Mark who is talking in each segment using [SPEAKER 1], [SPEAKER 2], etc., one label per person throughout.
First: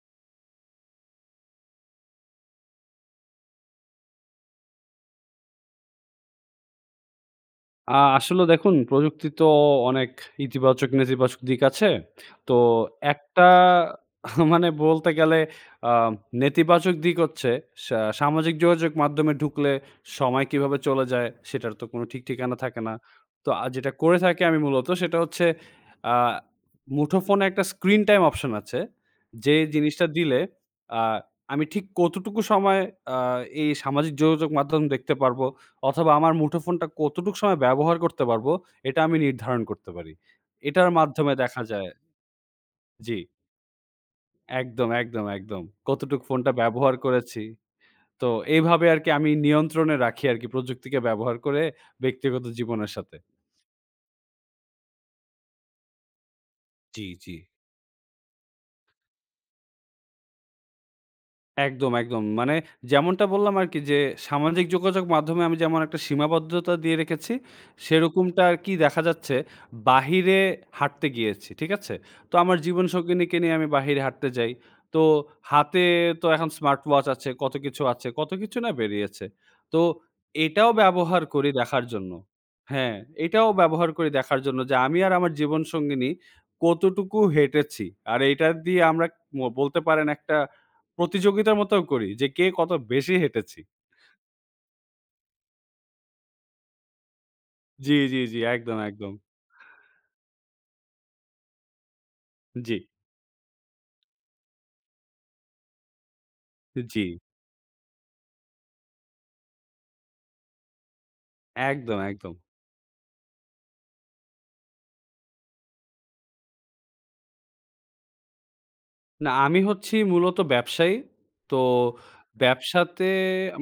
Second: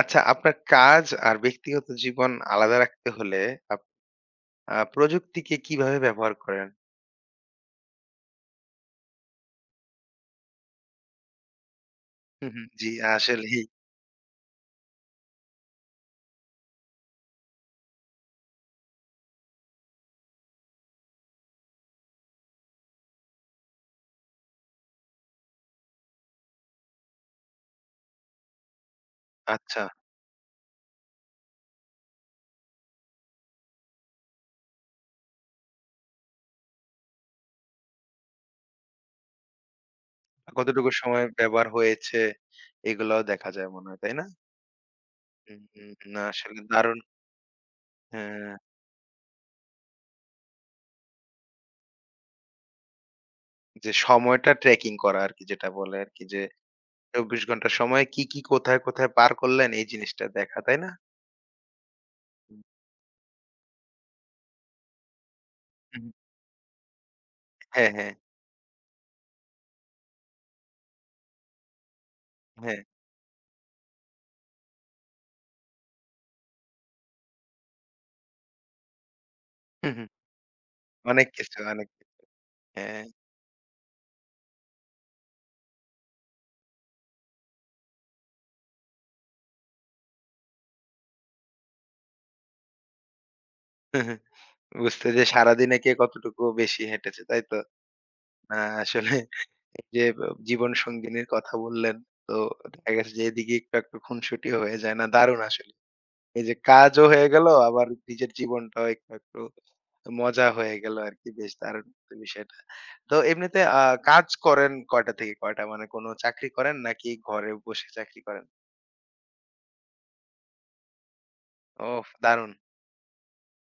[SPEAKER 1] আচ্ছা, আপনার কাজ আর ব্যক্তিগত জীবন আলাদা রাখতে হলে আপ আ প্রযুক্তিকে কিভাবে ব্যবহার করেন?
[SPEAKER 2] আসলে দেখুন প্রযুক্তি তো অনেক ইতিবাচক, নেতিবাচক দিক আছে।
[SPEAKER 1] হু,
[SPEAKER 2] তো
[SPEAKER 1] হুম। জি,
[SPEAKER 2] একটা
[SPEAKER 1] আসলেই
[SPEAKER 2] মানে বলতে গেলে আ নেতিবাচক দিক হচ্ছে সা সামাজিক যোগাযোগ মাধ্যমে ঢুকলে সময় কিভাবে চলে যায় সেটার তো কোনো ঠিক ঠিকানা থাকে না। তো যেটা করে থাকি আমি মূলত সেটা হচ্ছে আ মুঠোফোনে একটা স্ক্রিন টাইম অপশন আছে। যে
[SPEAKER 1] আচ্ছা।
[SPEAKER 2] জিনিসটা দিলে আ আমি ঠিক কতটুকু সময় আ এই সামাজিক যোগাযোগ মাধ্যম দেখতে পারবো অথবা আমার মুঠোফোনটা কতটুক সময় ব্যবহার করতে পারবো, এটা আমি নির্ধারণ করতে পারি। এটার
[SPEAKER 1] কতটুকু সময়
[SPEAKER 2] মাধ্যমে দেখা
[SPEAKER 1] ব্যবহার
[SPEAKER 2] যায়।
[SPEAKER 1] হয়েছে
[SPEAKER 2] জি,
[SPEAKER 1] এগুলাও দেখা যায় মনে হয়, তাই না?
[SPEAKER 2] একদম, একদম, একদম।
[SPEAKER 1] হুম, হুম।
[SPEAKER 2] কতটুক
[SPEAKER 1] না
[SPEAKER 2] ফোনটা
[SPEAKER 1] আসলে
[SPEAKER 2] ব্যবহার
[SPEAKER 1] দারুণ
[SPEAKER 2] করেছি। তো
[SPEAKER 1] হ্যাঁ,
[SPEAKER 2] এইভাবে আরকি আমি নিয়ন্ত্রণে রাখি আরকি প্রযুক্তিকে ব্যবহার করে ব্যক্তিগত জীবনের সাথে।
[SPEAKER 1] যে সময়টা ট্র্যাকিং করা আরকি যেটা বলে আরকি যে
[SPEAKER 2] জি, জি।
[SPEAKER 1] ২৪ ঘন্টা সময়ে কি, কি, কোথায়, কোথায় পার করলেন এই জিনিসটা দেখা, তাই না?
[SPEAKER 2] একদম, একদম। মানে
[SPEAKER 1] হুম,
[SPEAKER 2] যেমনটা বললাম আরকি যে সামাজিক যোগাযোগ মাধ্যমে আমি যেমন একটা
[SPEAKER 1] হুম।
[SPEAKER 2] সীমাবদ্ধতা দিয়ে রেখেছি,
[SPEAKER 1] হ্যাঁ, হ্যাঁ,
[SPEAKER 2] সেরকমটা আরকি দেখা যাচ্ছে বাহিরে হাঁটতে গিয়েছি। ঠিক আছে? তো আমার
[SPEAKER 1] হ্যাঁ।
[SPEAKER 2] জীবনসঙ্গিনীকে নিয়ে আমি বাহিরে হাঁটতে যাই। তো হাতে তো এখন স্মার্ট ওয়াচ আছে, কত কিছু আছে, কত কিছু না বেরিয়েছে। তো
[SPEAKER 1] হু, হুম।
[SPEAKER 2] এটাও ব্যবহার
[SPEAKER 1] অনেক
[SPEAKER 2] করি
[SPEAKER 1] কিছু,
[SPEAKER 2] দেখার
[SPEAKER 1] অনেক
[SPEAKER 2] জন্য।
[SPEAKER 1] কিছু।
[SPEAKER 2] হ্যাঁ,
[SPEAKER 1] হ্যাঁ।
[SPEAKER 2] এটাও ব্যবহার করি দেখার জন্য যে আমি আর আমার জীবনসঙ্গিনী কতটুকু হেঁটেছি। আর এইটা দিয়ে আমরা বলতে পারেন একটা প্রতিযোগিতার মতো করি যে কে কত বেশি হেঁটেছি।
[SPEAKER 1] বুঝতে যে সারাদিনে কে কতটুকু বেশি হেঁটেছে, তাই তো?
[SPEAKER 2] জি, জি, জি।
[SPEAKER 1] না
[SPEAKER 2] একদম, একদম।
[SPEAKER 1] আসলে এই যে জীবন সঙ্গিনীর কথা বললেন, তো
[SPEAKER 2] জি।
[SPEAKER 1] দেখা গেছে যে এদিকে একটু একটু খুনসুটিও হয়ে যায় না দারুণ আসলে। এই যে
[SPEAKER 2] জি,
[SPEAKER 1] কাজও হয়ে গেল আবার নিজের জীবনটাও একটু একটু মজা হয়ে গেল আরকি বেশ দারুণ
[SPEAKER 2] একদম, একদম।
[SPEAKER 1] বিষয়টা। তো এমনিতে কাজ করেন কয়টা থেকে কয়টা? মানে কোন চাকরি করেন নাকি ঘরে বসে চাকরি করেন?
[SPEAKER 2] না আমি হচ্ছি মূলত ব্যবসায়ী। তো
[SPEAKER 1] ওহ! দারুণ।
[SPEAKER 2] ব্যবসাতে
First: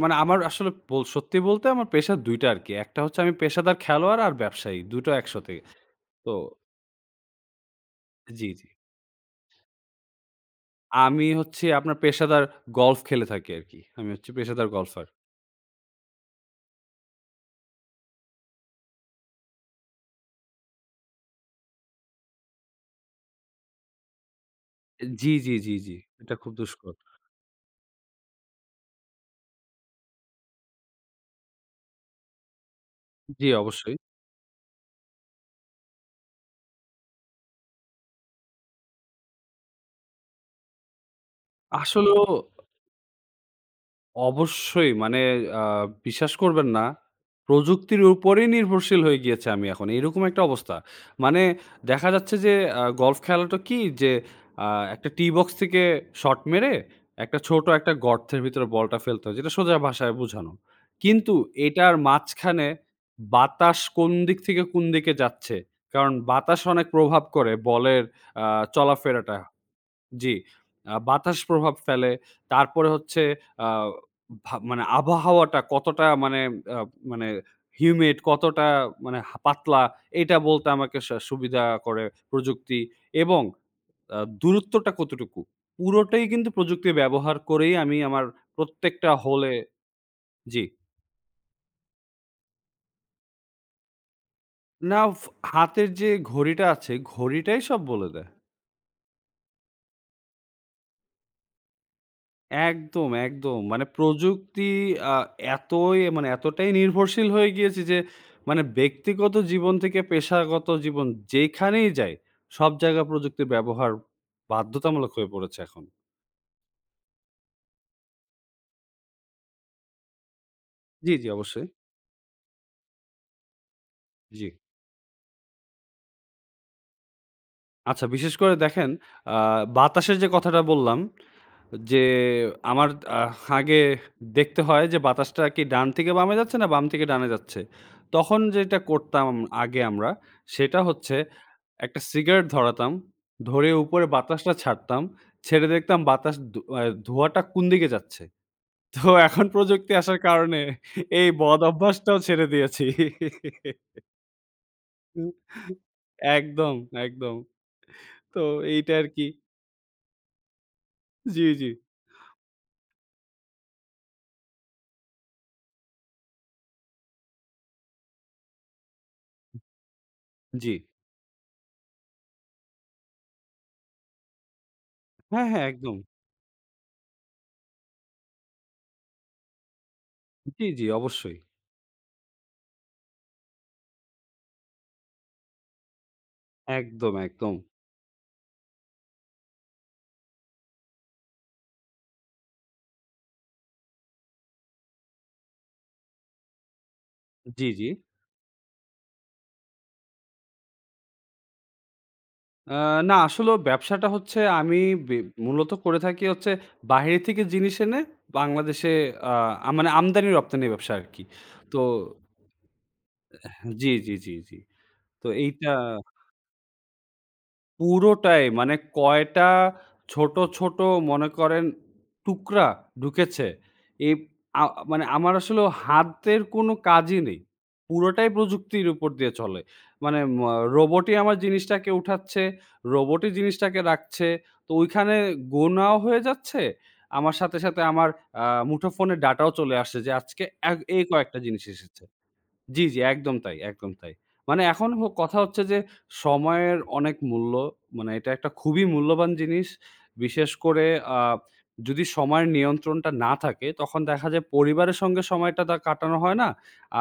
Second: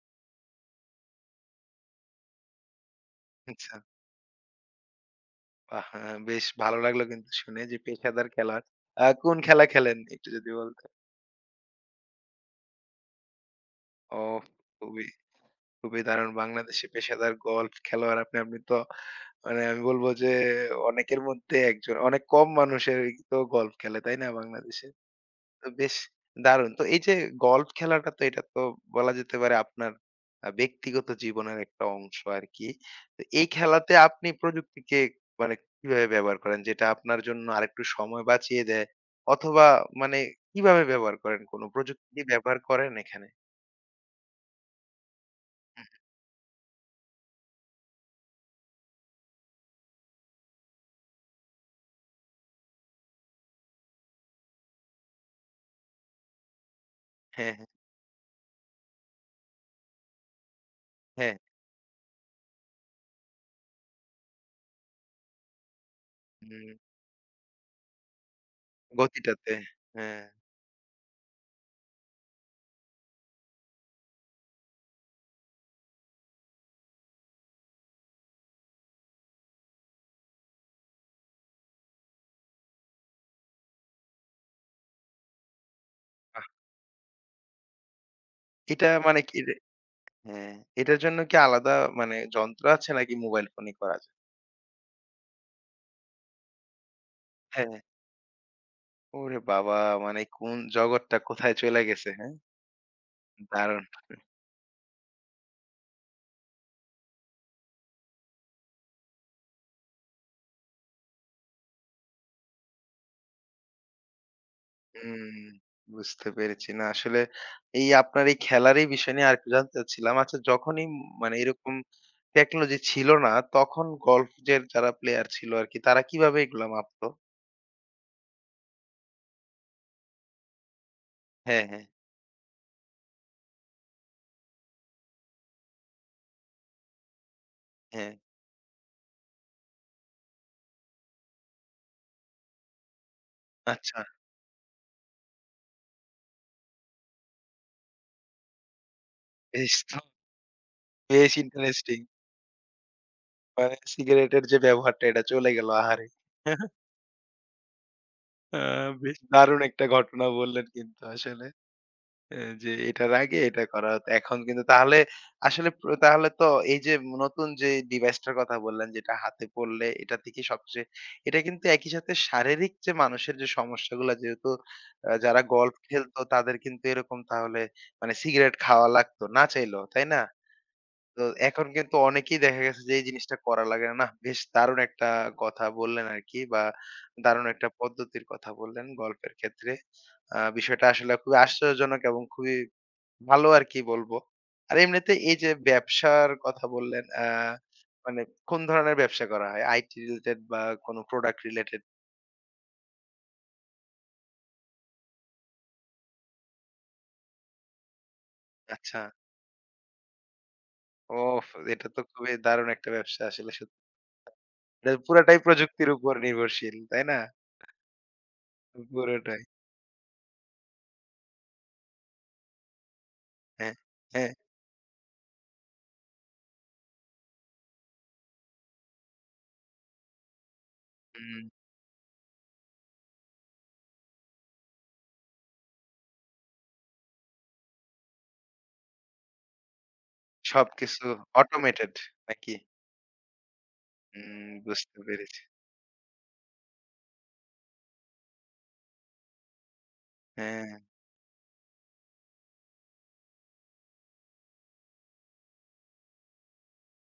[SPEAKER 2] মানে আমার আসলে সত্যি বলতে আমার পেশা ২ টা আরকি। একটা হচ্ছে আমি পেশাদার
[SPEAKER 1] আচ্ছা।
[SPEAKER 2] খেলোয়াড় আর ব্যবসায়ী। ২ টো একসাথে।
[SPEAKER 1] বাহ!
[SPEAKER 2] তো
[SPEAKER 1] বেশ ভালো লাগলো কিন্তু শুনে যে পেশাদার
[SPEAKER 2] জি,
[SPEAKER 1] খেলোয়াড়।
[SPEAKER 2] জি।
[SPEAKER 1] কোন খেলা খেলেন একটু যদি বল
[SPEAKER 2] আমি হচ্ছি আপনার পেশাদার গল্ফ খেলে থাকি আরকি। আমি হচ্ছি
[SPEAKER 1] ওহ!
[SPEAKER 2] পেশাদার
[SPEAKER 1] খুবই,
[SPEAKER 2] গল্ফার।
[SPEAKER 1] খুবই দারুণ বাংলাদেশি পেশাদার গল্ফ খেলোয়াড় আপনি। আপনি তো মানে আমি বলব যে অনেকের মধ্যে একজন। অনেক কম মানুষের তো গল্ফ খেলে, তাই না? বাংলাদেশে।
[SPEAKER 2] জি, জি,
[SPEAKER 1] তো
[SPEAKER 2] জি,
[SPEAKER 1] বেশ
[SPEAKER 2] জি। এটা খুব
[SPEAKER 1] দারুণ। তো
[SPEAKER 2] দুষ্কর।
[SPEAKER 1] এই যে গল্ফ খেলাটা তো এটা তো বলা যেতে পারে আপনার ব্যক্তিগত জীবনের একটা অংশ আরকি। তো
[SPEAKER 2] জি,
[SPEAKER 1] এই খেলাতে
[SPEAKER 2] অবশ্যই।
[SPEAKER 1] আপনি প্রযুক্তিকে মানে কিভাবে ব্যবহার করেন? যেটা আপনার জন্য আরেকটু সময় বাঁচিয়ে দেয় অথবা মানে কিভাবে ব্যবহার করেন? কোন প্রযুক্তি কি
[SPEAKER 2] আসলেও
[SPEAKER 1] ব্যবহার করেন এখানে?
[SPEAKER 2] অবশ্যই মানে আ
[SPEAKER 1] হুম,
[SPEAKER 2] বিশ্বাস করবেন না। প্রযুক্তির উপরেই নির্ভরশীল হয়ে গিয়েছি আমি এখন। এরকম একটা অবস্থা। মানে দেখা যাচ্ছে যে গলফ খেলাটা কি যে আ একটা টি বক্স থেকে শট মেরে একটা
[SPEAKER 1] হ্যাঁ,
[SPEAKER 2] ছোট
[SPEAKER 1] হ্যাঁ,
[SPEAKER 2] একটা গর্তের ভিতরে বলটা ফেলতে হয়। যেটা সোজা ভাষায় বোঝানো। কিন্তু
[SPEAKER 1] হ্যাঁ।
[SPEAKER 2] এটার মাঝখানে বাতাস কোন দিক থেকে কোন দিকে যাচ্ছে। কারণ বাতাস
[SPEAKER 1] হুম,
[SPEAKER 2] অনেক প্রভাব করে বলের আ চলাফেরাটা।
[SPEAKER 1] গতিটাতে। হ্যাঁ,
[SPEAKER 2] জি। বাতাস প্রভাব ফেলে। তারপরে হচ্ছে আ ভা মানে আবহাওয়াটা কতটা মানে আ মানে হিউমেড কতটা মানে পাতলা এটা বলতে আমাকে সুবিধা করে প্রযুক্তি এবং দূরত্বটা কতটুকু? পুরোটাই
[SPEAKER 1] বাহ!
[SPEAKER 2] কিন্তু প্রযুক্তি ব্যবহার করেই আমি আমার
[SPEAKER 1] এটা
[SPEAKER 2] প্রত্যেকটা
[SPEAKER 1] মানে কি
[SPEAKER 2] হলে
[SPEAKER 1] রে হ্যাঁ,
[SPEAKER 2] জি।
[SPEAKER 1] এটার জন্য কি আলাদা মানে যন্ত্র আছে নাকি মোবাইল ফোনেই করা যায়?
[SPEAKER 2] না হাতের যে ঘড়িটা আছে, ঘড়িটাই
[SPEAKER 1] হ্যাঁ।
[SPEAKER 2] সব বলে দেয়।
[SPEAKER 1] ওরে বাবা! মানে কোন জগৎটা কোথায় চইলা গেছে, হ্যাঁ?
[SPEAKER 2] একদম, একদম। মানে
[SPEAKER 1] দারুণ!
[SPEAKER 2] প্রযুক্তি আ এতই মানে এতটাই নির্ভরশীল হয়ে গিয়েছি যে মানে ব্যক্তিগত জীবন থেকে পেশাগত জীবন যেখানেই যাই, সব জায়গায় প্রযুক্তির ব্যবহার বাধ্যতামূলক হয়ে
[SPEAKER 1] হুম,
[SPEAKER 2] পড়েছে এখন।
[SPEAKER 1] বুঝতে পেরেছি। না আসলে এই আপনার এই খেলার এই বিষয় নিয়ে আরেকটু জানতে চাচ্ছিলাম। আচ্ছা যখনই
[SPEAKER 2] জি, জি
[SPEAKER 1] মানে
[SPEAKER 2] অবশ্যই।
[SPEAKER 1] এরকম টেকনোলজি ছিল না তখন
[SPEAKER 2] জি।
[SPEAKER 1] গল্ফের যারা প্লেয়ার ছিল আরকি তারা কিভাবে এগুলা মাপতো?
[SPEAKER 2] আচ্ছা বিশেষ করে দেখেন আ বাতাসের যে কথাটা বললাম
[SPEAKER 1] হ্যাঁ, হ্যাঁ,
[SPEAKER 2] যে আমার আহ আগে দেখতে হয় যে বাতাসটা কি ডান থেকে বামে যাচ্ছে না বাম থেকে ডানে যাচ্ছে।
[SPEAKER 1] হ্যাঁ।
[SPEAKER 2] তখন যেটা করতাম আগে আমরা সেটা হচ্ছে একটা সিগারেট ধরাতাম, ধরে
[SPEAKER 1] আচ্ছা,
[SPEAKER 2] উপরে বাতাসটা ছাড়তাম, ছেড়ে দেখতাম বাতাস ধু আ ধোঁয়াটা কোন দিকে যাচ্ছে। তো এখন
[SPEAKER 1] বেশ
[SPEAKER 2] প্রযুক্তি
[SPEAKER 1] তো
[SPEAKER 2] আসার কারণে এই
[SPEAKER 1] বেশ
[SPEAKER 2] বদ
[SPEAKER 1] ইন্টারেস্টিং।
[SPEAKER 2] অভ্যাসটাও ছেড়ে দিয়েছি।
[SPEAKER 1] মানে সিগারেটের যে ব্যবহারটা এটা
[SPEAKER 2] হুম।
[SPEAKER 1] চলে গেল আহারে!
[SPEAKER 2] একদম, একদম। তো
[SPEAKER 1] আ
[SPEAKER 2] এইটা
[SPEAKER 1] বেশ
[SPEAKER 2] আরকি।
[SPEAKER 1] দারুণ একটা ঘটনা বললেন কিন্তু
[SPEAKER 2] জি,
[SPEAKER 1] আসলে।
[SPEAKER 2] জি।
[SPEAKER 1] এ যে এটার আগে এটা করা হতো। এখন কিন্তু তাহলে আসলে তাহলে তো এই যে নতুন যে ডিভাইসটার কথা বললেন যেটা হাতে পড়লে এটা থেকে
[SPEAKER 2] জি।
[SPEAKER 1] সবচেয়ে এটা কিন্তু একই সাথে শারীরিক যে মানুষের যে সমস্যাগুলা যেহেতু যারা
[SPEAKER 2] হ্যাঁ, হ্যাঁ
[SPEAKER 1] গল্ফ
[SPEAKER 2] একদম।
[SPEAKER 1] খেলতো তাদের কিন্তু এরকম তাহলে মানে সিগারেট খাওয়া লাগতো না চাইলেও, তাই না?
[SPEAKER 2] জি, জি
[SPEAKER 1] তো
[SPEAKER 2] অবশ্যই।
[SPEAKER 1] এখন কিন্তু অনেকেই দেখা গেছে যে এই জিনিসটা করা লাগে না। নাহ, বেশ দারুণ একটা কথা বললেন আরকি বা
[SPEAKER 2] একদম,
[SPEAKER 1] দারুণ
[SPEAKER 2] একদম।
[SPEAKER 1] একটা পদ্ধতির কথা বললেন গল্পের ক্ষেত্রে। বিষয়টা আসলে খুবই আশ্চর্যজনক এবং খুবই ভালো আরকি বলবো। আর এমনিতে এই যে ব্যবসার কথা বললেন,
[SPEAKER 2] জি, জি।
[SPEAKER 1] মানে কোন ধরনের ব্যবসা করা হয়? আইটি রিলেটেড বা কোনো প্রোডাক্ট রিলেটেড?
[SPEAKER 2] আ না আসলেও ব্যবসাটা হচ্ছে আমি বে মূলত করে থাকি হচ্ছে বাহিরে থেকে জিনিস এনে বাংলাদেশে
[SPEAKER 1] আচ্ছা।
[SPEAKER 2] আ আ মানে আমদানি রপ্তানি ব্যবসা আরকি।
[SPEAKER 1] ওফ!
[SPEAKER 2] তো
[SPEAKER 1] এটা তো খুবই দারুণ একটা ব্যবসা আসলে সত্যি।
[SPEAKER 2] জি, জি, জি, জি।
[SPEAKER 1] এটা
[SPEAKER 2] তো
[SPEAKER 1] পুরাটাই
[SPEAKER 2] এইটা
[SPEAKER 1] প্রযুক্তির উপর নির্ভরশীল, তাই না?
[SPEAKER 2] পুরোটাই মানে
[SPEAKER 1] পুরোটাই।
[SPEAKER 2] কয়টা ছোট, ছোট মনে করেন টুকরা ঢুকেছে।
[SPEAKER 1] হ্যাঁ,
[SPEAKER 2] এই
[SPEAKER 1] হ্যাঁ।
[SPEAKER 2] আ মানে আমার আসলে হাতের কোনো কাজই নেই। পুরোটাই প্রযুক্তির উপর দিয়ে চলে। মানে রোবটই আমার
[SPEAKER 1] হুম।
[SPEAKER 2] জিনিসটাকে উঠাচ্ছে, রোবটই জিনিসটাকে রাখছে। তো ওইখানে গোনাও হয়ে যাচ্ছে। আমার সাথে, সাথে আমার মুঠোফোনের ডাটাও চলে আসছে যে আজকে এই
[SPEAKER 1] সবকিছু
[SPEAKER 2] কয়েকটা জিনিস
[SPEAKER 1] অটোমেটেড
[SPEAKER 2] এসেছে।
[SPEAKER 1] নাকি?
[SPEAKER 2] জি, জি। একদম তাই, একদম তাই।
[SPEAKER 1] হুম,
[SPEAKER 2] মানে এখন
[SPEAKER 1] বুঝতে
[SPEAKER 2] কথা
[SPEAKER 1] পেরেছি।
[SPEAKER 2] হচ্ছে যে সময়ের অনেক মূল্য। মানে এটা একটা খুবই মূল্যবান জিনিস। বিশেষ
[SPEAKER 1] হ্যাঁ,
[SPEAKER 2] করে আ যদি সময়ের নিয়ন্ত্রণটা না থাকে তখন দেখা যায় পরিবারের সঙ্গে সময়টা তা কাটানো হয় না।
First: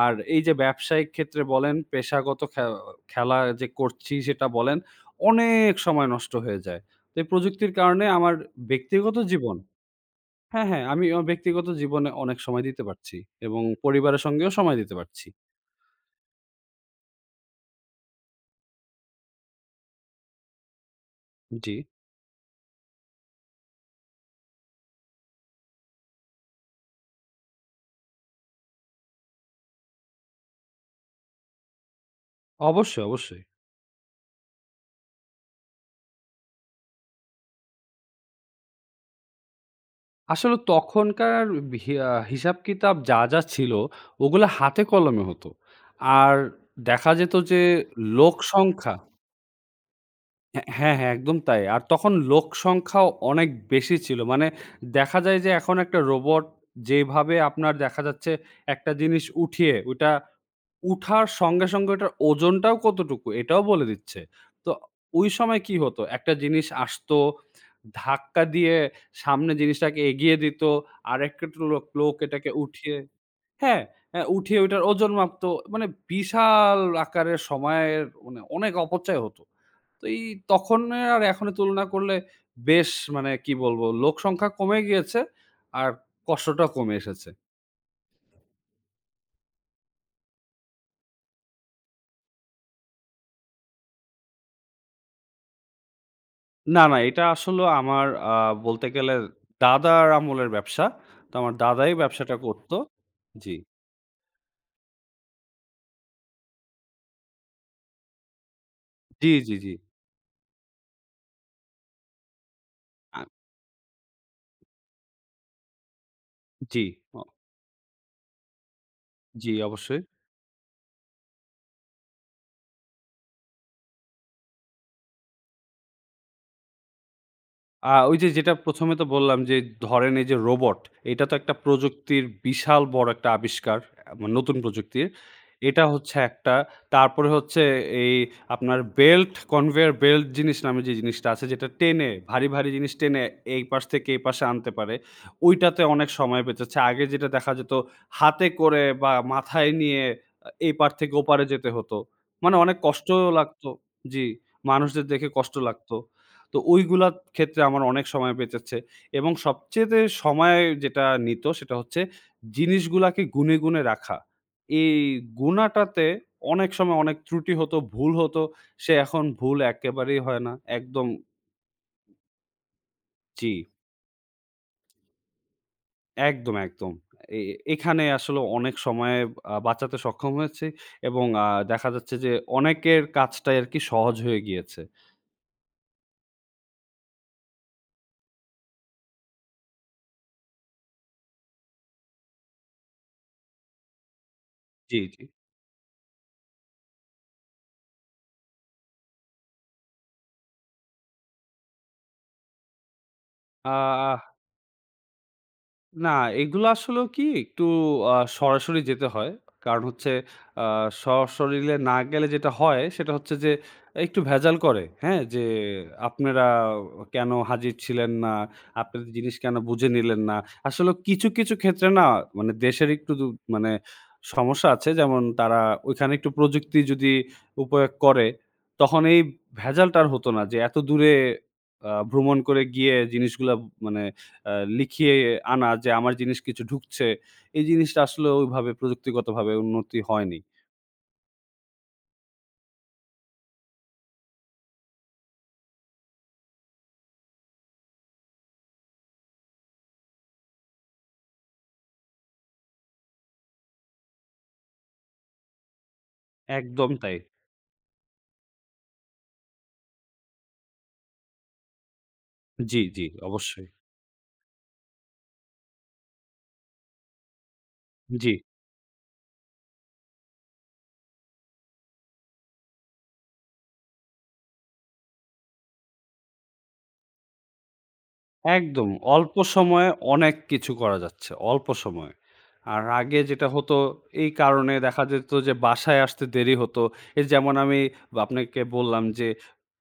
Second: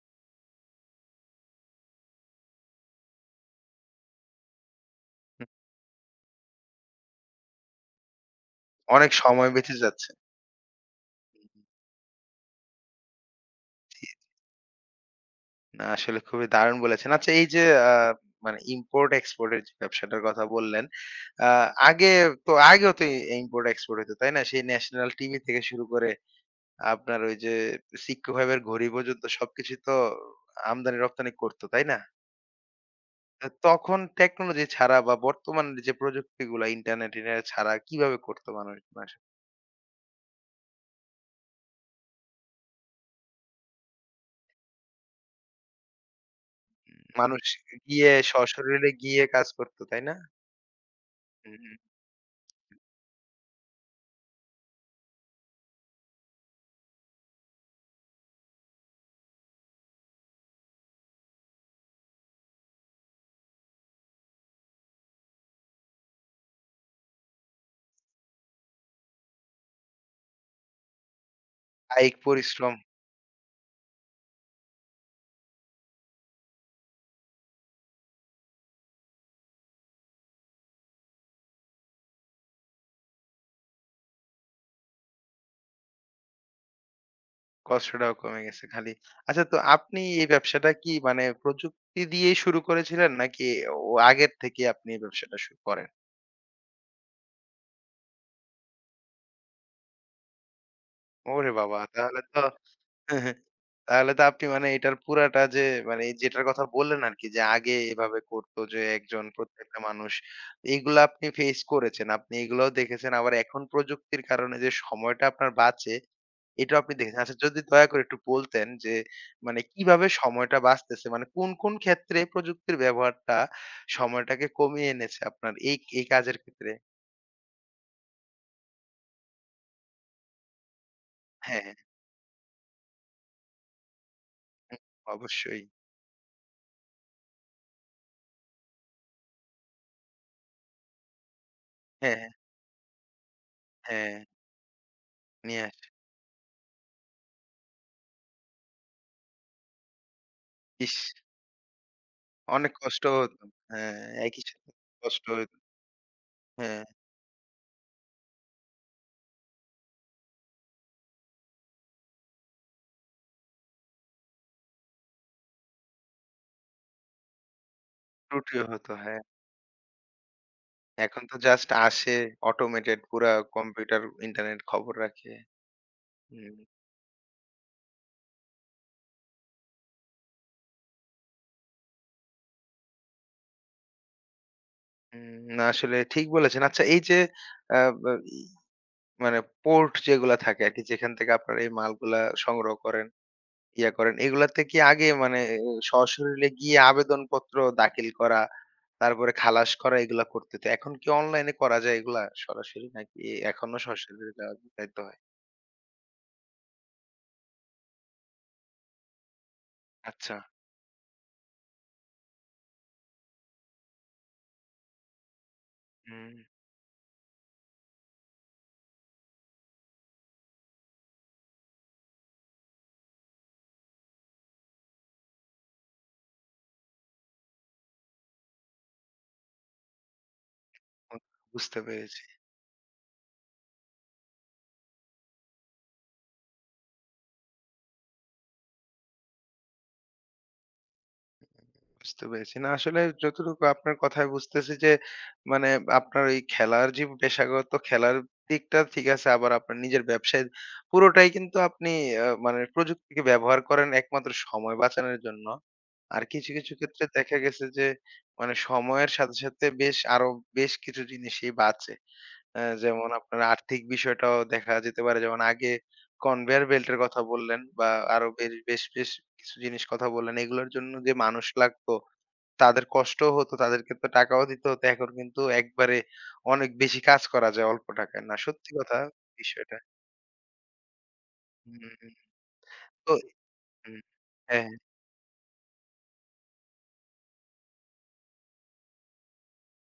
[SPEAKER 2] আর এই যে ব্যবসায়িক ক্ষেত্রে বলেন, পেশাগত খেলা যে করছি সেটা বলেন,
[SPEAKER 1] হুম,
[SPEAKER 2] অনেক সময় নষ্ট হয়ে যায়। তো এই প্রযুক্তির কারণে আমার
[SPEAKER 1] অনেক
[SPEAKER 2] ব্যক্তিগত
[SPEAKER 1] সময়
[SPEAKER 2] জীবন
[SPEAKER 1] বেঁচে যাচ্ছে।
[SPEAKER 2] হ্যাঁ, হ্যাঁ, আমি আমার ব্যক্তিগত জীবনে অনেক সময় দিতে পারছি এবং
[SPEAKER 1] জি,
[SPEAKER 2] পরিবারের সঙ্গেও সময় দিতে পারছি।
[SPEAKER 1] না আসলে খুবই দারুণ বলেছেন। আচ্ছা এই যে আ মানে ইম্পোর্ট এক্সপোর্ট এর যে ব্যবসাটার কথা বললেন। আ
[SPEAKER 2] জি।
[SPEAKER 1] আগে তো আগেও তো ইম্পোর্ট এক্সপোর্ট হইতো, তাই না? সেই ন্যাশনাল টিভি থেকে শুরু করে আপনার ওই যে সিক্কো ভাইবের ঘড়ি পর্যন্ত সবকিছুই তো আমদানি রপ্তানি করতো, তাই না?
[SPEAKER 2] অবশ্যই, অবশ্যই।
[SPEAKER 1] তো তখন টেকনোলজি ছাড়া বা বর্তমান যে প্রযুক্তিগুলা ইন্টারনেট, ইন্টারনেট ছাড়া কিভাবে করতো মানুষগুলা?
[SPEAKER 2] আসলে তখনকার হি আ হিসাব-কিতাব যা ছিল ওগুলো হাতে কলমে হতো। আর দেখা যেত
[SPEAKER 1] মানুষ
[SPEAKER 2] যে
[SPEAKER 1] গিয়ে
[SPEAKER 2] লোক
[SPEAKER 1] সশরীরে
[SPEAKER 2] সংখ্যা
[SPEAKER 1] গিয়ে কাজ করত, তাই না?
[SPEAKER 2] হ্যাঁ, হ্যাঁ, হ্যাঁ, একদম তাই।
[SPEAKER 1] হুম,
[SPEAKER 2] আর তখন লোক সংখ্যাও অনেক বেশি ছিল। মানে দেখা যায় যে এখন একটা রোবট যেভাবে আপনার দেখা যাচ্ছে একটা জিনিস উঠিয়ে ওটা উঠার সঙ্গে, সঙ্গে ওটার ওজনটাও কতটুকু এটাও বলে দিচ্ছে। তো ওই সময় কি হতো? একটা জিনিস আসতো, ধাক্কা দিয়ে সামনে জিনিসটাকে এগিয়ে দিত। আরেকটা লোক লোক
[SPEAKER 1] কায়িক
[SPEAKER 2] এটাকে
[SPEAKER 1] পরিশ্রম
[SPEAKER 2] উঠিয়ে হ্যাঁ, হ্যাঁ, উঠিয়ে ওইটার ওজন মাপতো। মানে বিশাল আকারের সময়ের মানে অনেক অপচয় হতো। তো এই তখনের আর এখনের তুলনা করলে বেশ মানে কি বলবো? লোক সংখ্যা কমে গিয়েছে আর কষ্টটাও কমে এসেছে।
[SPEAKER 1] কষ্টটাও কমে গেছে খালি। আচ্ছা তো আপনি এই ব্যবসাটা কি মানে প্রযুক্তি দিয়েই শুরু করেছিলেন নাকি ও আগের থেকে আপনি এই ব্যবসাটা শুরু করেন?
[SPEAKER 2] না, না, এটা আসলে আমার বলতে গেলে দাদার আমলের ব্যবসা। তো
[SPEAKER 1] ওরে
[SPEAKER 2] আমার
[SPEAKER 1] বাবা!
[SPEAKER 2] দাদাই
[SPEAKER 1] তাহলে
[SPEAKER 2] ব্যবসাটা
[SPEAKER 1] তো
[SPEAKER 2] করত। জি।
[SPEAKER 1] তাহলে তো আপনি মানে এটার পুরাটা যে মানে এই যেটার কথা বললেন আরকি যে আগে এভাবে করতো যে একজন
[SPEAKER 2] জি, জি, জি।
[SPEAKER 1] প্রত্যেকটা মানুষ এগুলা আপনি ফেস করেছেন। আপনি এগুলাও দেখেছেন।
[SPEAKER 2] আ
[SPEAKER 1] আবার এখন প্রযুক্তির কারণে যে সময়টা আপনার বাঁচে এটাও
[SPEAKER 2] জি,
[SPEAKER 1] আপনি
[SPEAKER 2] অ
[SPEAKER 1] দেখেছেন। আচ্ছা যদি দয়া করে একটু বলতেন যে
[SPEAKER 2] জি,
[SPEAKER 1] মানে
[SPEAKER 2] অবশ্যই।
[SPEAKER 1] কিভাবে সময়টা বাঁচতেছে? মানে কোন, কোন ক্ষেত্রে প্রযুক্তির ব্যবহারটা সময়টাকে কমিয়ে এনেছে আপনার এই, এই কাজের ক্ষেত্রে?
[SPEAKER 2] ওই যে যেটা ১ম এ তো বললাম যে ধরেন এই যে রোবট, এটা তো একটা
[SPEAKER 1] হ্যাঁ,
[SPEAKER 2] প্রযুক্তির বিশাল বড় একটা আবিষ্কার। আ মা নতুন
[SPEAKER 1] হ্যাঁ,
[SPEAKER 2] প্রযুক্তির।
[SPEAKER 1] অবশ্যই।
[SPEAKER 2] এটা হচ্ছে একটা। তারপরে হচ্ছে এই আপনার বেল্ট, কনভেয়ার বেল্ট জিনিস নামে যে জিনিসটা আছে যেটা টেনে
[SPEAKER 1] হ্যাঁ, হ্যাঁ,
[SPEAKER 2] ভারী, ভারী জিনিস টেনে এই পাশ থেকে
[SPEAKER 1] হ্যাঁ,
[SPEAKER 2] এই পাশে আনতে পারে।
[SPEAKER 1] নিয়ে
[SPEAKER 2] ওইটাতে
[SPEAKER 1] আসে।
[SPEAKER 2] অনেক সময় বেঁচেছে। আগে যেটা দেখা যেত হাতে করে বা মাথায় নিয়ে এই পার
[SPEAKER 1] ইস!
[SPEAKER 2] থেকে ওপারে যেতে হতো। মানে
[SPEAKER 1] অনেক
[SPEAKER 2] অনেক
[SPEAKER 1] কষ্ট
[SPEAKER 2] কষ্ট
[SPEAKER 1] হতো।
[SPEAKER 2] লাগতো।
[SPEAKER 1] হ্যাঁ,
[SPEAKER 2] জি,
[SPEAKER 1] একই সাথে
[SPEAKER 2] মানুষদের
[SPEAKER 1] কষ্ট
[SPEAKER 2] দেখে কষ্ট
[SPEAKER 1] হইতো।
[SPEAKER 2] লাগতো। তো
[SPEAKER 1] হ্যাঁ,
[SPEAKER 2] ওইগুলার ক্ষেত্রে আমার অনেক সময় বেঁচেছে এবং সবচেয়েতে সময় যেটা নিত সেটা হচ্ছে জিনিসগুলাকে গুনে, গুনে রাখা। এই গুনাটাতে অনেক সময় অনেক ত্রুটি হতো, ভুল হতো।
[SPEAKER 1] ত্রুটিও হতো।
[SPEAKER 2] সে
[SPEAKER 1] হ্যাঁ,
[SPEAKER 2] এখন ভুল একেবারেই হয় না। একদম
[SPEAKER 1] এখন তো জাস্ট আসে অটোমেটেড পুরা
[SPEAKER 2] জি,
[SPEAKER 1] কম্পিউটার, ইন্টারনেট খবর রাখে।
[SPEAKER 2] একদম,
[SPEAKER 1] হুম,
[SPEAKER 2] একদম। এ এখানে আসলে অনেক সময় বাঁচাতে সক্ষম হয়েছি এবং দেখা যাচ্ছে যে অনেকের কাজটাই আরকি সহজ হয়ে গিয়েছে।
[SPEAKER 1] হুম, না আসলে ঠিক বলেছেন। আচ্ছা এই যে আ বা মানে পোর্ট যেগুলা থাকে আরকি যেখান থেকে আপনারা এই মালগুলা সংগ্রহ করেন, ইয়া করেন, এগুলাতে কি
[SPEAKER 2] জি,
[SPEAKER 1] আগে
[SPEAKER 2] জি।
[SPEAKER 1] মানে সশরীরে গিয়ে আবেদনপত্র দাখিল করা, তারপরে খালাস করা এগুলা করতে হতো। এখন কি অনলাইনে করা যায় এগুলা সরাসরি নাকি
[SPEAKER 2] আ
[SPEAKER 1] এখনো সশরীরে যাওয়া যাইতে হয়?
[SPEAKER 2] না, এগুলো আসলেও কি একটু সরাসরি যেতে হয়। কারণ হচ্ছে
[SPEAKER 1] আচ্ছা।
[SPEAKER 2] আ সশরীরে না গেলে যেটা হয় সেটা হচ্ছে যে একটু ভেজাল করে, হ্যাঁ? যে
[SPEAKER 1] হুম,
[SPEAKER 2] আপনারা কেন হাজির ছিলেন না? আপনাদের জিনিস কেন বুঝে নিলেন না? আসলে কিছু, কিছু ক্ষেত্রে না মানে দেশের একটু মানে সমস্যা আছে। যেমন তারা ওইখানে একটু প্রযুক্তি যদি উপয়োগ করে তখন এই ভেজালটা আর হতো না যে এত দূরে
[SPEAKER 1] বুঝতে পেরেছি।
[SPEAKER 2] ভ্রমণ করে গিয়ে জিনিসগুলা মানে আ লিখিয়ে আনা যে আমার জিনিস কিছু ঢুকছে। এই জিনিসটা আসলে ওইভাবে প্রযুক্তিগতভাবে উন্নতি হয়নি।
[SPEAKER 1] বুঝতে পেরেছি। না আসলে যতটুকু আপনার কথায় বুঝতেছি যে মানে আপনার ওই খেলার যে পেশাগত খেলার দিকটা ঠিক আছে। আবার আপনার নিজের ব্যবসায় পুরোটাই কিন্তু আপনি মানে প্রযুক্তিকে ব্যবহার করেন একমাত্র সময় বাঁচানোর জন্য। আর কিছু, কিছু
[SPEAKER 2] একদম
[SPEAKER 1] ক্ষেত্রে
[SPEAKER 2] তাই।
[SPEAKER 1] দেখা গেছে যে মানে সময়ের সাথে, সাথে বেশ আরো বেশ কিছু জিনিসই বাঁচে।
[SPEAKER 2] জি, জি,
[SPEAKER 1] যেমন আপনার
[SPEAKER 2] অবশ্যই।
[SPEAKER 1] আর্থিক বিষয়টাও দেখা যেতে পারে। যেমন আগে কনভেয়ার বেল্ট এর কথা বললেন বা আরো
[SPEAKER 2] জি।
[SPEAKER 1] বেশ, বেশ, বেশ কিছু জিনিস কথা বললেন। এগুলোর জন্য যে মানুষ লাগতো তাদের কষ্টও হতো, তাদেরকে তো টাকাও দিতে হতো। এখন কিন্তু একবারে অনেক বেশি কাজ করা যায় অল্প টাকায়। না সত্যি
[SPEAKER 2] একদম।
[SPEAKER 1] কথা
[SPEAKER 2] অল্প
[SPEAKER 1] বিষয়টা।
[SPEAKER 2] সময়ে অনেক কিছু করা যাচ্ছে। অল্প
[SPEAKER 1] হুম,
[SPEAKER 2] সময়ে।
[SPEAKER 1] হুম।
[SPEAKER 2] আর
[SPEAKER 1] তো
[SPEAKER 2] আগে যেটা হতো
[SPEAKER 1] হুম।
[SPEAKER 2] এই
[SPEAKER 1] হ্যাঁ,
[SPEAKER 2] কারণে দেখা যেত যে বাসায় আসতে দেরি হতো। এই যেমন আমি আপনাকে বললাম যে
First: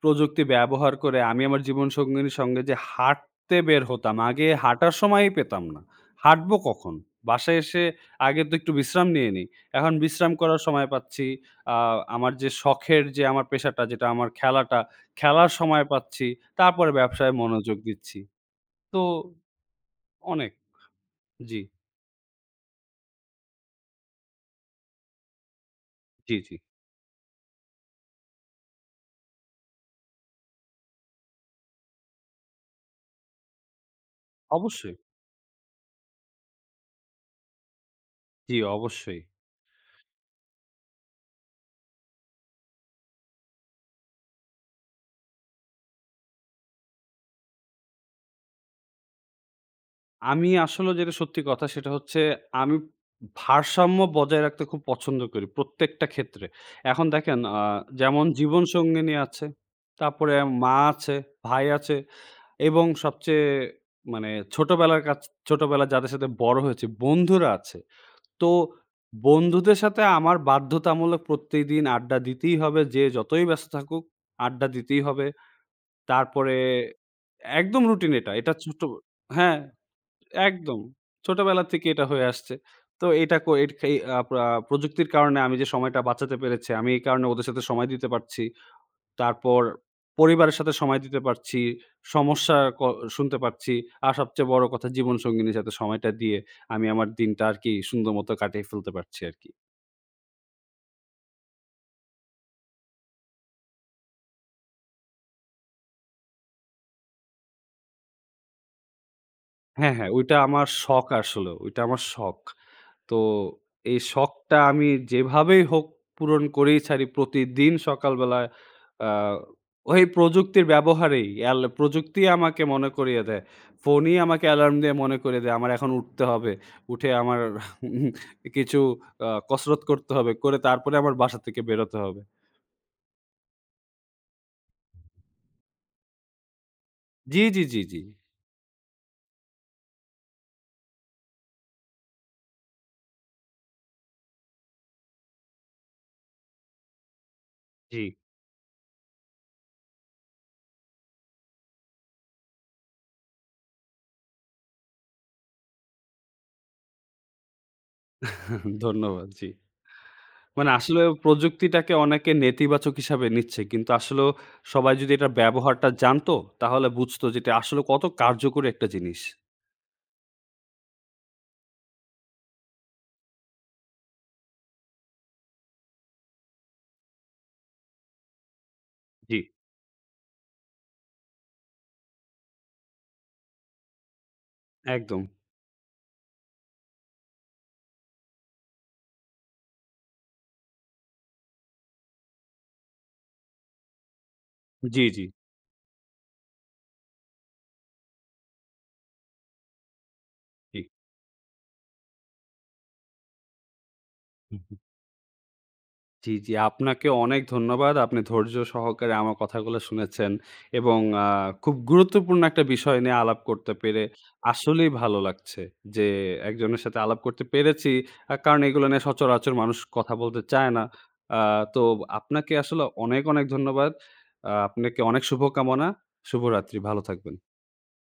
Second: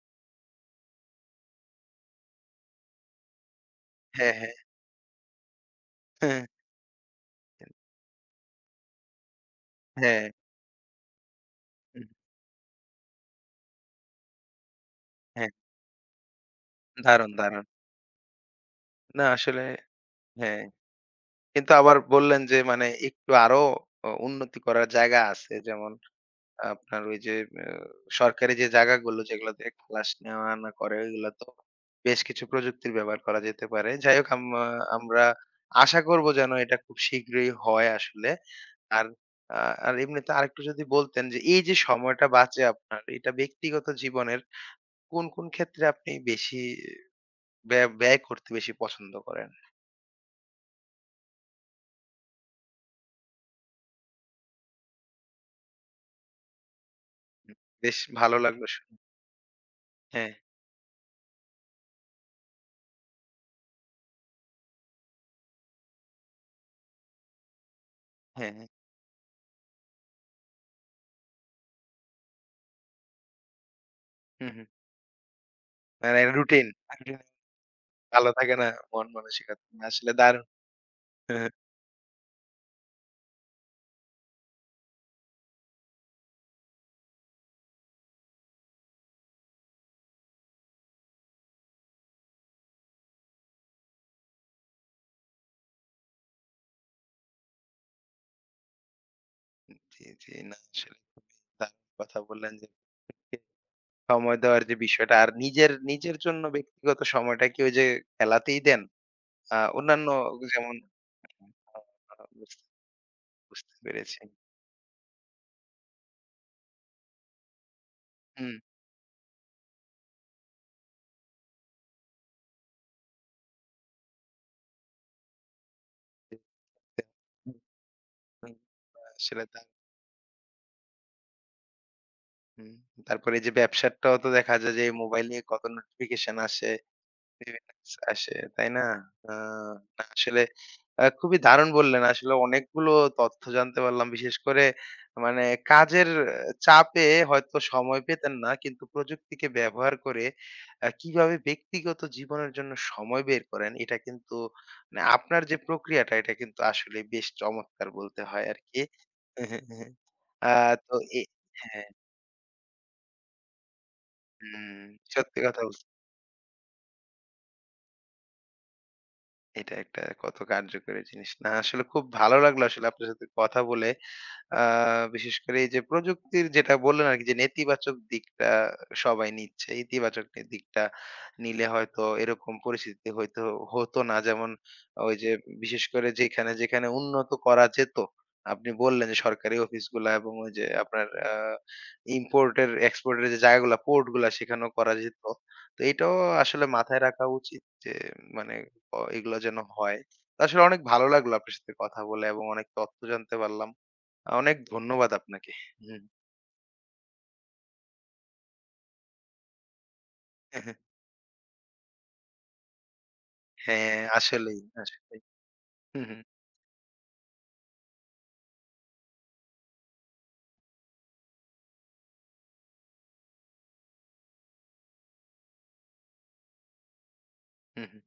[SPEAKER 2] প্রযুক্তি ব্যবহার করে আমি আমার জীবনসঙ্গিনীর সঙ্গে যে হাঁটতে বের হতাম,
[SPEAKER 1] হ্যাঁ,
[SPEAKER 2] আগে
[SPEAKER 1] হ্যাঁ,
[SPEAKER 2] হাঁটার সময়ই পেতাম না।
[SPEAKER 1] হ্যাঁ,
[SPEAKER 2] হাঁটবো কখন? বাসায় এসে আগে তো একটু বিশ্রাম নিয়ে নিই। এখন
[SPEAKER 1] হ্যাঁ,
[SPEAKER 2] বিশ্রাম করার সময় পাচ্ছি। আ
[SPEAKER 1] হুম,
[SPEAKER 2] আমার যে শখের যে আমার পেশাটা যেটা আমার খেলাটা,
[SPEAKER 1] হ্যাঁ।
[SPEAKER 2] খেলার সময় পাচ্ছি। তারপরে
[SPEAKER 1] দারুণ,
[SPEAKER 2] ব্যবসায়
[SPEAKER 1] দারুণ।
[SPEAKER 2] মনোযোগ দিচ্ছি। তো
[SPEAKER 1] না আসলে
[SPEAKER 2] অনেক।
[SPEAKER 1] হ্যাঁ।
[SPEAKER 2] জি,
[SPEAKER 1] কিন্তু আবার বললেন যে মানে একটু আরো উন্নতি করার জায়গা আছে। যেমন
[SPEAKER 2] জি, জি।
[SPEAKER 1] আপনার ওই যে আ সরকারি যে জায়গাগুলো যেগুলোতে ক্লাস নেওয়া আনা করে ওইগুলো তো বেশ কিছু প্রযুক্তির ব্যবহার করা যেতে পারে। যাই হোক
[SPEAKER 2] অবশ্যই।
[SPEAKER 1] আমরা আশা করব যেন এটা খুব শীঘ্রই হয় আসলে।
[SPEAKER 2] জি,
[SPEAKER 1] আর
[SPEAKER 2] অবশ্যই।
[SPEAKER 1] আ আর এমনিতে আরেকটু যদি বলতেন যে এই যে সময়টা বাঁচে আপনার এটা ব্যক্তিগত জীবনের কোন, কোন ক্ষেত্রে আপনি বেশি ব্যয় ব্যয় করতে বেশি পছন্দ করেন?
[SPEAKER 2] আমি আসলে যেটা সত্যি কথা সেটা হচ্ছে আমি ভারসাম্য বজায় রাখতে খুব পছন্দ করি প্রত্যেকটা ক্ষেত্রে। এখন দেখেন
[SPEAKER 1] বেশ
[SPEAKER 2] যেমন
[SPEAKER 1] ভালো লাগলো শুনে।
[SPEAKER 2] জীবনসঙ্গিনী আছে,
[SPEAKER 1] হ্যাঁ,
[SPEAKER 2] তারপরে মা আছে, ভাই আছে এবং সবচেয়ে মানে ছোটবেলার কাছ ছোটবেলায় যাদের সাথে বড় হয়েছি, বন্ধুরা আছে। তো
[SPEAKER 1] হ্যাঁ, হ্যাঁ।
[SPEAKER 2] বন্ধুদের সাথে আমার বাধ্যতামূলক প্রত্যেকদিন আড্ডা দিতেই হবে। যে যতই ব্যস্ত থাকুক,
[SPEAKER 1] হুম, হুম।
[SPEAKER 2] আড্ডা দিতেই হবে।
[SPEAKER 1] মানে
[SPEAKER 2] তারপরে
[SPEAKER 1] রুটিন
[SPEAKER 2] একদম রুটিন
[SPEAKER 1] ভালো
[SPEAKER 2] এটা। এটা
[SPEAKER 1] থাকে না
[SPEAKER 2] ছোট
[SPEAKER 1] মন
[SPEAKER 2] হ্যাঁ,
[SPEAKER 1] মানসিকতা। আসলে দারুণ।
[SPEAKER 2] একদম। ছোটবেলা থেকে এটা হয়ে আসছে। তো এটা কো এট খে আ প্রা প্রযুক্তির কারণে আমি যে সময়টা বাঁচাতে পেরেছি, আমি এই কারণে ওদের সাথে সময় দিতে পারছি। তারপর পরিবারের সাথে সময় দিতে পারছি, সমস্যা শুনতে পারছি। আর সবচেয়ে বড় কথা জীবনসঙ্গিনীর সাথে সময়টা দিয়ে আমি আমার দিনটা আরকি সুন্দর মতো কাটিয়ে ফেলতে পারছি আরকি।
[SPEAKER 1] জি, জি। না আসলে দারুণ কথা বললেন যে সময় দেওয়ার যে বিষয়টা আর নিজের নিজের জন্য ব্যক্তিগত সময়টা কি ওই যে খেলাতেই দেন?
[SPEAKER 2] হ্যাঁ,
[SPEAKER 1] অন্যান্য
[SPEAKER 2] হ্যাঁ, ওইটা আমার
[SPEAKER 1] যেমন
[SPEAKER 2] শখ আসলে। ওইটা
[SPEAKER 1] আহ,
[SPEAKER 2] আমার শখ।
[SPEAKER 1] বুঝতে
[SPEAKER 2] তো
[SPEAKER 1] বুঝতে
[SPEAKER 2] এই
[SPEAKER 1] পেরেছি।
[SPEAKER 2] শখটা আমি যেভাবেই হোক পূরণ করেই ছাড়ি। প্রতিদিন সকালবেলায়
[SPEAKER 1] হুম।
[SPEAKER 2] আ ওই প্রযুক্তির ব্যবহারেই প্রযুক্তি আমাকে মনে করিয়ে দেয়। ফোনই আমাকে অ্যালার্ম দিয়ে মনে করিয়ে দেয়, আমার এখন উঠতে হবে। উঠে আমার
[SPEAKER 1] হুম, হুম,
[SPEAKER 2] কিছু
[SPEAKER 1] আসলে তা
[SPEAKER 2] কসরত করতে হবে। করে তারপরে আমার বাসা থেকে বেরোতে হবে।
[SPEAKER 1] হুম। তারপরে এই যে ব্যবসাটাও তো দেখা যায় যে মোবাইল নিয়ে কত নোটিফিকেশন আসে।
[SPEAKER 2] জি, জি, জি,
[SPEAKER 1] রিল্যাক্স
[SPEAKER 2] জি।
[SPEAKER 1] আসে, তাই না? আ না আসলে খুবই দারুণ বললেন। আসলে অনেকগুলো তথ্য জানতে পারলাম। বিশেষ করে মানে কাজের আহ, চাপে হয়তো
[SPEAKER 2] জি।
[SPEAKER 1] সময় পেতেন না। কিন্তু প্রযুক্তিকে ব্যবহার করে কিভাবে ব্যক্তিগত জীবনের জন্য সময় বের করেন এটা কিন্তু মানে আপনার যে প্রক্রিয়াটা এটা কিন্তু আসলে বেশ চমৎকার বলতে হয় আরকি।
[SPEAKER 2] ধন্যবাদ। জি।
[SPEAKER 1] হ্যাঁ, হ্যাঁ, হ্যাঁ। আ
[SPEAKER 2] মানে
[SPEAKER 1] তো
[SPEAKER 2] আসলেও
[SPEAKER 1] এ হ্যাঁ,
[SPEAKER 2] প্রযুক্তিটাকে অনেকে নেতিবাচক হিসাবে নিচ্ছে। কিন্তু আসলেও
[SPEAKER 1] হুম,
[SPEAKER 2] সবাই যদি এটার
[SPEAKER 1] সত্যি কথা
[SPEAKER 2] ব্যবহারটা
[SPEAKER 1] বলছেন।
[SPEAKER 2] জানতো, তাহলে বুঝতো যে এটা আসলে কত কার্যকরী একটা জিনিস।
[SPEAKER 1] এটা একটা কত কার্যকরী জিনিস। না আসলে খুব ভালো লাগলো আসলে আপনার সাথে কথা বলে। আ বিশেষ করে এই যে প্রযুক্তির যেটা বললেন আরকি যে নেতিবাচক দিকটা সবাই
[SPEAKER 2] জি,
[SPEAKER 1] নিচ্ছে। ইতিবাচক দিকটা নিলে হয়তো এরকম পরিস্থিতি হয়তো হতো না। যেমন ওই
[SPEAKER 2] একদম।
[SPEAKER 1] যে বিশেষ করে যেখানে, যেখানে উন্নত করা যেত, আপনি বললেন যে সরকারি অফিসগুলা এবং ওই যে আপনার ইম্পোর্টের এক্সপোর্টের যে জায়গাগুলা পোর্ট গুলা সেখানেও করা
[SPEAKER 2] জি, জি,
[SPEAKER 1] যেত। তো এটাও আসলে মাথায় রাখা উচিত যে মানে এগুলো যেন হয়। তো আসলে অনেক ভালো লাগলো আপনার সাথে কথা বলে এবং অনেক তথ্য জানতে পারলাম। অনেক
[SPEAKER 2] জি।
[SPEAKER 1] ধন্যবাদ আপনাকে। হুম।
[SPEAKER 2] জি, জি। আপনাকে অনেক ধন্যবাদ। আপনি ধৈর্য সহকারে আমার কথাগুলো শুনেছেন এবং খুব গুরুত্বপূর্ণ একটা বিষয় নিয়ে আলাপ করতে
[SPEAKER 1] হ্যাঁ,
[SPEAKER 2] পেরে
[SPEAKER 1] আসলেই,
[SPEAKER 2] আসলেই ভালো
[SPEAKER 1] আসলেই।
[SPEAKER 2] লাগছে
[SPEAKER 1] হু,
[SPEAKER 2] যে,
[SPEAKER 1] হু,
[SPEAKER 2] একজনের সাথে আলাপ করতে পেরেছি। কারণ এগুলো নিয়ে সচরাচর মানুষ কথা বলতে চায় না। আ তো আপনাকে আসলে অনেক, অনেক ধন্যবাদ। আপনাকে অনেক শুভকামনা। শুভরাত্রি। ভালো থাকবেন।
[SPEAKER 1] হু, হু।